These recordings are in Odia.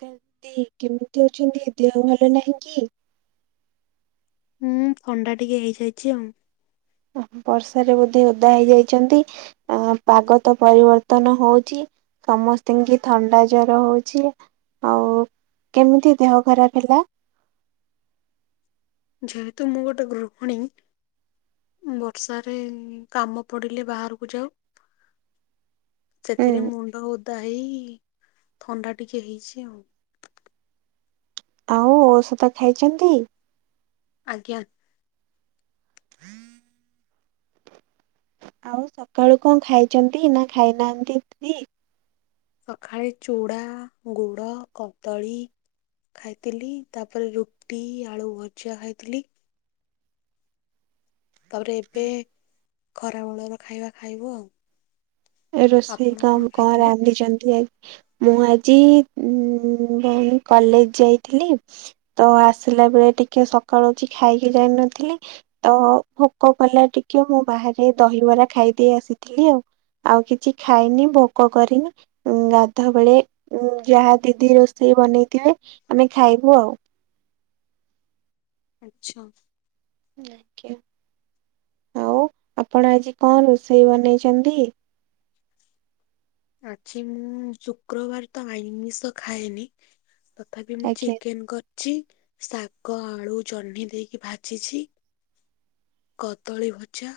[unintelligible] କେମିତି ଅଛନ୍ତି ଦେହ ଭଲ ନାହିଁ କି। ହୁଁ ଥଣ୍ଡା ଟିକେ ହେଇଯାଇଛି ଆଉ। ଓ ହୋ ବର୍ଷାରେ ବୋଧେ ଓଦା ହେଇଯାଇଛନ୍ତି ଆ ପାଗ ତ ପରିବର୍ତ୍ତନ ହଉଛି। ସମସ୍ତ କି ଥଣ୍ଡା ଜର ହଉଛି ଆଉ। କେମିତି ଦେହ ଖରାପ ହେଲା। ଯେହେତୁ ମୁଁ ଗୋଟେ ଗୃହଣୀ। ବର୍ଷାରେ କାମ ପଡିଲେ ବାହାରକୁ ଯାଉ। ଉଁ ସେଥିରେ ମୁଣ୍ଡ ଓଦା ହେଇ। ଥଣ୍ଡା ଟିକେ ହେଇଛି ଆଉ। ଆଉ ଔଷଧ ଖାଇଛନ୍ତି। ଆଜ୍ଞା। ହୁଁ ଆଉ ସକାଳୁ କଣ ଖାଇଛନ୍ତି ନା ଖାଇନାହାନ୍ତି ଦିଦି। ସକାଳେ ଚୁଡ଼ା ଗୁଡ଼ କଦଳୀ। ଖାଇଥିଲି ତାପରେ ରୁଟି ଆଳୁ ଭଜା ଖାଇଥିଲି। ତାପରେ ଏବେ ଖରା ମୂଳର ଖାଇବା ଖାଇବୁ ଆଉ। ଏ ରୋଷେଇ ଆପଣ କାମ କଣ ଖାଇଥିଲେ? ରାନ୍ଧିଛନ୍ତି ଆଜି? ମୁଁ ଆଜି ଉ ଭଉଣୀ କଲେଜ ଯାଇଥିଲି ତ ଆସିଲ ଲା ବେଳେ ଟିକେ ସକାଳୁ ଖାଇକି ଯାଇ ନଥିଲି ତ ଭୋକ କଲା ଟିକେ ମୁଁ ବାହାରେ ଏ ଦହିବରା ଖାଇଦେଇ ଆସିଥିଲି ଆଉ। ଆଉ କିଛି ଖାଇନି ଭୋକ କରିନି ଉ ଗାଧ ବେଳେ ଯାହା ଦିଦି ରୋଷେଇ ବନେଇଥିବେ ଆମେ ଖାଇବୁ ଆଉ। ଆଛା। ଦେଖିଆ। ଆଉ ଆପଣ ଆଜି କଣ ରୋଷେଇ ବନେଇଛନ୍ତି? ଆଛି ମୁଁ ଶୁକ୍ରବାର ତ ଆଇଷ ଖାଏନି। ତଥାପି ମୁଁ ଆଜ୍ଞା ଚିକେନ କରି ଛି ଶାଗ ଆଳୁ ଚହ୍ନି ଦେଇକି ଭାଜିଛି। କଦଳୀ ଭଜା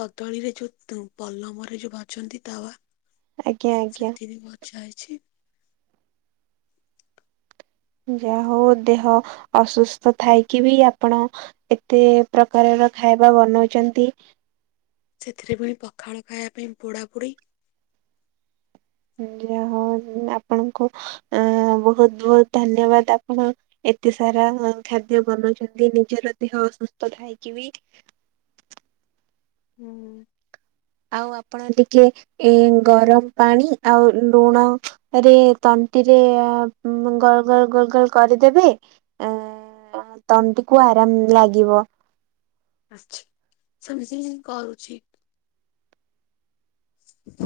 କଦଳୀରେ ଯୋଉ ପଲମରେ ଯୋଉ ବାଚନ୍ତି ତାୱ। ଆଜ୍ଞା ଆଜ୍ଞା। ଯାଇଛି ଯାହା ହଉ ଦେହ ଅସୁସ୍ଥ ଥାଇକି ବି ଆପଣ ଏତେ ପ୍ରକାର ଖାଇବା ବନାଉଛନ୍ତି? ସେଥିରେ ପୁଣି ପଖାଳ ଖାଇବା ପାଇଁ ପୋଡ଼ାପୋଡ଼ି। ଯା ହଉ ଆପଣଙ୍କୁ ଅ ବହୁତ ବହୁତ ଧନ୍ୟବାଦ ଆପଣ ଏତେ ସାରା ଖାଦ୍ୟ ବନଉଛନ୍ତି ନିଜର ଦେହ ଅସୁସ୍ଥ ଥାଇକି ବି। ହୁଁ। ଆଉ ଆପଣ ଟିକେ ଏ ଗରମ ପାଣି ଆଉ ଲୁଣ ରେ ତଣ୍ଟିରେ ଗୋଳ ଗୋଳ ଗୋଲ କରିଦେବେ ଆ ତଣ୍ଟିକୁ ଆରାମ ଲାଗିବ। ଆଛା ସମଝ କ ଉଚିତ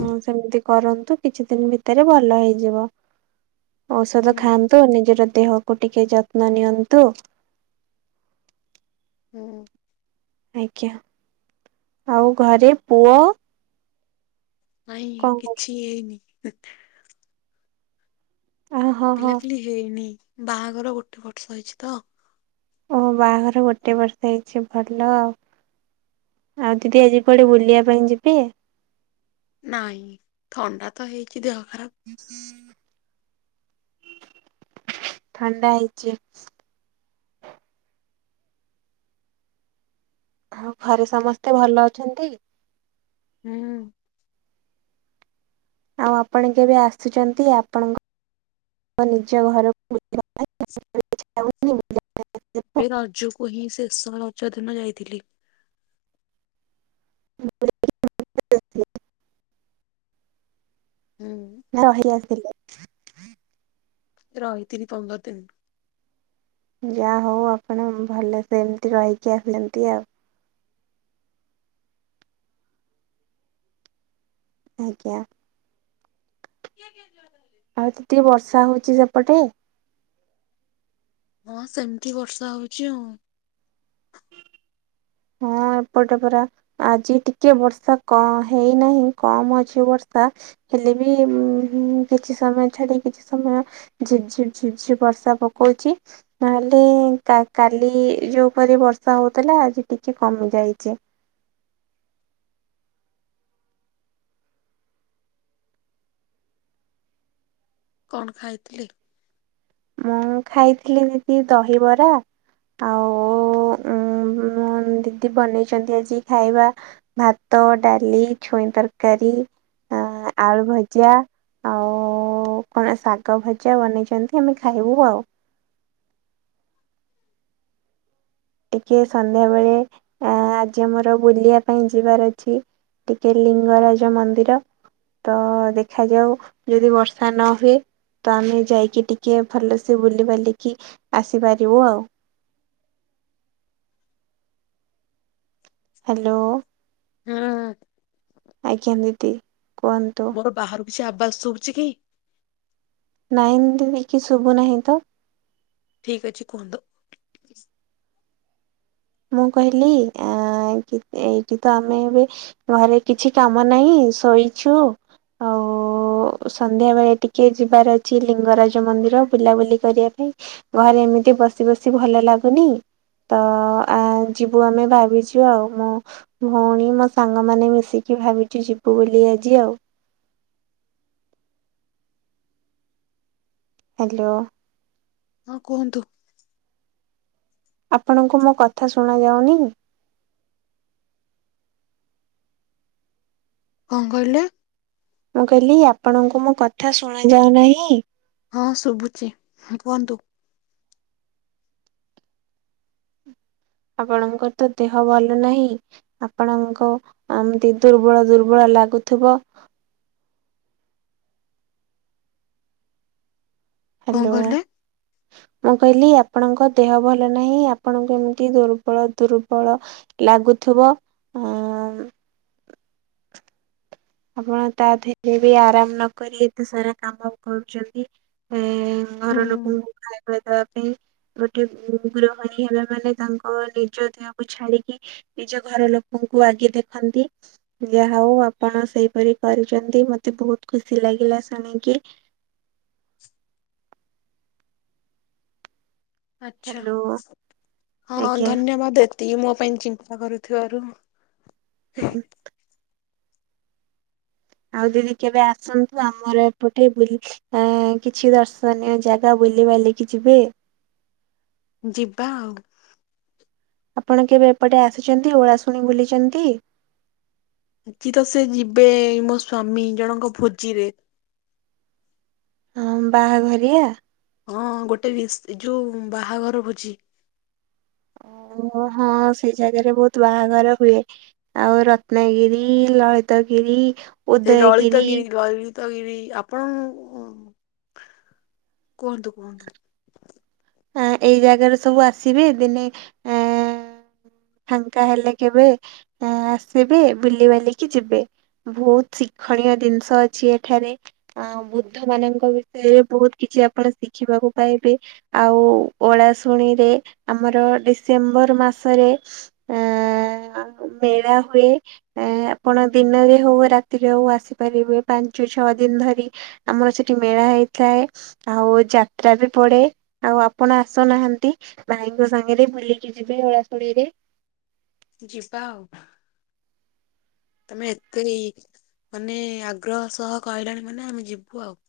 ହଁ ସେମିତି କରନ୍ତୁ କିଛି ଦିନ ଭିତରେ ଭଲ ହେଇଯିବ। ଔଷଧ ହୁଁ ଖାଆନ୍ତୁ ନିଜର ଦେହକୁ ଟିକେ ଯତ୍ନ ନିଅନ୍ତୁ। ହୁଁ। ଆଜ୍ଞା ଆଉ ଘରେ ପୁଅ? ନାଇଁ କଣ କିଛି ହେଇନି। ଆ ହଁ ହଁ ପିଲାପିଲି ହେଇନି ବାହାଘର ଗୋଟେ ବର୍ଷ ହେଇଛି ତ। ଓ ବାହାଘର ଗୋଟେ ବର୍ଷ ହେଇଛି ଭଲ ଆଉ। ଆଉ ଦିଦି ଆଜି କୁଆଡେ ବୁଲିବା ପାଇଁ ଯିବେ? ନାଇଁ ଥଣ୍ଡା ତ ହେଇଛିି ଦେହ ଖରାପ [unintelligible] ଥଣ୍ଡା ହେଇଛି? ଆଉ ଘରେ ସମସ୍ତେ ଭଲ ଅଛନ୍ତି? ହୁଁ। ଆଉ ଆପଣ କେବେ ଆସୁଛନ୍ତି ଆପଣଙ୍କ ନିଜ ଘରକୁ? [unintelligible] ଏବେ ରଜକୁ ହିଁ ଶେଷ ରଜ ଦିନ ଯାଇଥିଲି। [unintelligible] ହୁଁ। ନା ରହି ଆସିଥିଲି। ରହିଥିଲି ପନ୍ଦର ଦିନି। ଯାହା ହଉ ଆପଣ ଭଲ ସେ ଏମିତି ରହିକି ଆସିଛନ୍ତି ଆଉ। ଆଜ୍ଞା। କିଏ କିଏ ଯିବ ତାହେଲେ ଆଉ ତ ଟିକେ ବର୍ଷା ହଉଛି ସେପଟେ। ହଁ ସେମିତି ବର୍ଷା ହଉଛି ଆଉ। ଆ ଏପଟେ ପରା ଆଜି ଟିକେ ବର୍ଷା କ ହେଇନାହିଁ କମ ଅଛି ବର୍ଷା। ହେଲେ ବି ଉଁ କିଛି ସମୟ ଛାଡି କିଛି ସମୟ ଝିପ ଝିପ୍ ଝିପ୍ ଝିପ ବର୍ଷା ପକଉ ଅଛି ନହେଲେ କା-କାଲି ଯୋଉ ପରି ବର୍ଷା ହଉଥିଲା ଆଜି ଟି ଚି କମି ଯାଇଛି। କଣ ଖାଇଥିଲେ? ମୁଁ ଖାଇଥିଲି ଦିଦି ଦହିବରା। ଆଉ ଉଁ ଉଁ ମୋ ଦିଦି ବନେଇଛନ୍ତି ଆଜି ଖାଇବା ଭାତ ତ ଡାଲି ଛୁଇଁ ତରକାରୀ ଆ ଆଳୁ ଭଜା ଆଉ ଓ କଣ ଶାଗ ଭଜା ବନେଇଛନ୍ତି ଆମେ ଖାଇବୁ ଆଉ। ଟିକେ ସନ୍ଧ୍ୟା ବେଳେ ଆ ଆଜି ଆମର ବୁଲିବା ପାଇଁ ଯିବାର ଅଛି। ଟିକେ ଲିଙ୍ଗରାଜ ମନ୍ଦିର। ତ ଦେଖାଯାଉ ଯଦି ବର୍ଷା ନ ହୁଏ। ତ ଆମେ ଯାଇକି ଟିକେ ଭଲସେ ବୁଲିିବାଲିକି ଆସିପାରିବୁ ଆଉ। ହାଲୋ। ହୁଁ ହୁଁ। ଆଜ୍ଞା ଦିଦି କୁହନ୍ତୁ। ମୋର ବାହାରୁ କିଛି ଆୱାଜ ଶୁଭୁଚି କି? ନାଇ ଏମିତି କିଛି ଶୁଭୁ ନାହିଁ ତ। ଠିକ ଅଛି କୁହନ୍ତୁ। ମୁଁ କହିଲି ଏ ନାଇଁ କି ଏଇଠି ତ ଆମେ ଏବେ ଘରେ କିଛି କାମ ନାହିଁ ଶୋଇଛୁ। ଆଉ ସନ୍ଧ୍ୟା ବେଳେ ଟିକେ ଯିବାର ଅଛି ଲିଙ୍ଗରାଜ ମନ୍ଦିର ବୁଲାବୁଲି କରିବା ପା ଇ ଘରେ ଏମିତି ବସି ବସି ଭଲ ଲାଗୁନି ତ ଆ ଯିବୁ ଆମେ ଭାବିଛୁ ଆଉ ମୋ ଭଉଣୀ ମୋ ସାଙ୍ଗମାନେ ମିଶିକି ଭାବିଛୁ ଯିବ ଉ ବୁଲି ଆଜି ଆଉ। ହାଲୋ। ହଁ କୁହନ୍ତୁ। ଆପଣଙ୍କୁ ମୋ କଥା ଶୁଣା ଯାଉନି? କଣ କହିଲେ? ମୁଁ କହିଲି ଆପଣଙ୍କୁ ମୋ କଥା ଶୁଣା ଯାଉ ନାହିଁ? ହଁ ଶୁଭୁଛି କୁହନ୍ତୁ। ଆପଣଙ୍କର ତ ଦେହ ଭଲ ନାହିଁ ଆପଣଙ୍କ ଅ ଏମିତି ଦୁର୍ବଳ ଦୁର୍ବଳ ଲାଗୁଥିବ। କଣ ହାଲୋ କହିଲେ? ମୁଁ କହିଲି ଆ ଆପଣଙ୍କ ଦେହ ଭଲ ନାହିଁ ଆପଣଙ୍କୁ ଏମିତି ଦୁର୍ବଳ ଦୁର୍ବଳ ଲାଗୁଥିବ। ହୁଁ। ଆପଣ ତା ଧେରେ ବି ଆରାମ ନ କରି ଏତେ ସାରା କାମ କରୁଛନ୍ତି ଏ ଏ ହୁଁ ଘର ଲୋକଙ୍କୁ ଖାଇବା ପଇ ଦବା ପାଇଁ। ଗୋଟେ ଉଁ ଗୃହଣୀ ହେଲା ମାନେ ତାଙ୍କ ନିଜ ଦେହକୁ ଛାଡିକି ନିଜ ଘର ଲୋକ ଙ୍କୁ ଆଗେ ଦେଖନ୍ତି ଯାହା ହଉ ଆପଣ ସେହିପରି କରିଛନ୍ତି ମତେ ବହୁତ ଖୁସି ଲାଗିଲା ଶୁଣିକି। ଆଛା ହ୍ୟାଲୋ ହଁ ଆଜ୍ଞା ଧନ୍ୟବାଦେ। ଏତିକି ମୋ ପାଇଁ ଚିନ୍ତା କରୁଥିବାରୁ ହୁଁ। ଆଉ ଦିଦି କେବେ ଆସନ୍ତୁ ଆମର ଏପଟେ ବୁଲି କିଛି ଦର୍ଶନୀୟ ଜାଗା ବୁଲି ବାଲି କିି ଯିବେ। ଯିବା ଆଉ‌। ଆପଣ କେବେ ଏପଟେ ଆସିଚନ୍ତି? ଓଳାଶୁଣି ବୁଲିଚନ୍ତି? ଆଜିି ତ ସେ ଯିବେ ମୋ ସ୍ଵାମୀ ଜଣଙ୍କ ଭୋଜିରେ ହଁ ବାହାଘରିଆ। ହଁ ଗୋଟେ ବିସ୍ ଯୋଉ ବାହାଘର ଭୋଜି। ଆଉ ହଁ ସେ ଜାଗାରେ ବୋହୁତ ବାହାଘର ହୁଏ। ଆଉ ରତ୍ନଗିରି ଲଳିତ ଫେରି [unintelligible] ସେ ଲଳିତଗିରି ଲଳି ତଗିରି ଆପଣ କୁହନ୍ତୁ କୁହନ୍ତୁ। ଆ ଏଇ ଜାଗାରେ ସବୁ ଆସିବେ ଦିନେ ଆ ଫାଙ୍କା ହେଲେ କେବେ ଆସିବେ ବୁଲିି ବାଲିକି ଯିବେ। ବୋହୁତ ଶିକ୍ଷଣୀୟ ଜିନିଷ ଅଛି ଏଠାରେ ଆ ବୁଦ୍ଧ ମାନଙ୍କ ବିଷୟରେ ବୋହୁତ କିଛି କିଛି ଆପଣ ଶିଖିବାକୁ ପାଇବେ ଆଉ ଓଳାଶୁଣିରେ ଆମର ଡିସେମ୍ବର ମାସରେ ଆଁ ମେଳା ହୁଏ ଆପଣ ଦିନରେ ହୋଉ ରାତିରେ ହୋଉ ଆସିପାରିବେ ପାଞ୍ଚ ପାଞ୍ଚ ଛଅ ଦିନ ଧରି ଆମର ସେଠି ମେଳା ହେଇଥାଏ। ଆଉ ଯାତ୍ରା ବି ପଡେ ଆଉ ଆପଣ ଆସୁନାହାନ୍ତି ଭାଇଙ୍କ ସାଙ୍ଗରେ ବୁଲିକି ଯିବେ ଓଳାଶୁଳିରେ। ଯିିବା ଆଉ। ତମେ ଏତେ ଇ ମାନେ ଆଗ୍ରହ ସହ କହିଲଣି ମାନେ ଆମେ ଯିବୁ ଆଉ।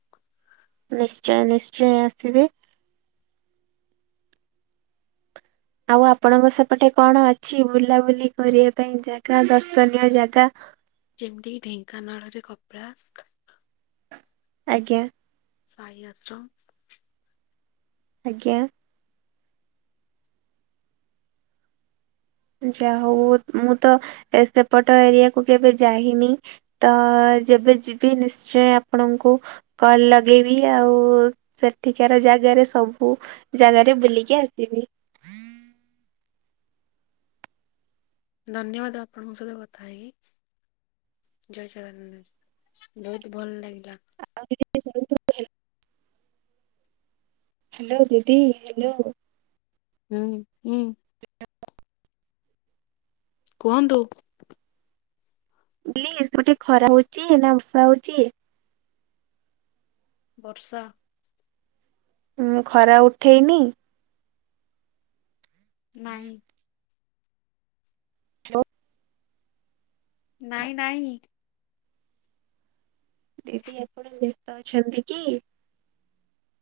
ନିଶ୍ଚୟ ନିଶ୍ଚୟ ଆସିବେ। ଆଉ ଆପଣଙ୍କ ସେପଟେ କଣ ଅଛି ବୁଲାବୁଲି କରିବା ପାଇଁ ଜାଗା ଦର୍ଶନୀୟ ଜାଗା। ଯେମିତିକି ଢେଙ୍କାନାଳରେ କପଳାସ। ଆଜ୍ଞା। ସାଇ ଆଶ୍ରମ। ଆଜ୍ଞା। ଯା ହୋଉ ମୁଁ ତ ଏ ସେପଟ ଏରିଆକୁ କେବେ ଯାହିନି ତ ଯେବେ ଯିବି ନିଶ୍ଚୟ ଆପଣଙ୍କୁ କଲ ଲଗେଇବି ଆଉ ସେଠିକାର ଗାରେ ସବୁ ଜାଗାରେ ବୁଲିକି ଆସିବି। ଧନ୍ୟବାଦ ଆପଣଙ୍କ ସହିତ କଥା ‌ହେଇକି। ଜୟ ଜଗନ୍ନାଥ ବୋହୁତ ଭଲ ଲାଗି [inaudible] ହାଲୋ ଦିଦି ହ୍ୟାଲୋ। ହୁଁ ହୁଁ। କୁହନ୍ତୁ। [unintelligible] ଖରା ହୋଉଚି ନା ବର୍ଷା ହୋଉଚି? ବର୍ଷା। ଖରା ଉଠେଇନି? ନାଇଁ। ହ୍ୟାଲୋ। ନାଇଁ ନାଇଁ। ଦିଦି ଆପଣ ବ୍ୟସ୍ତ ଅଛନ୍ତି କି?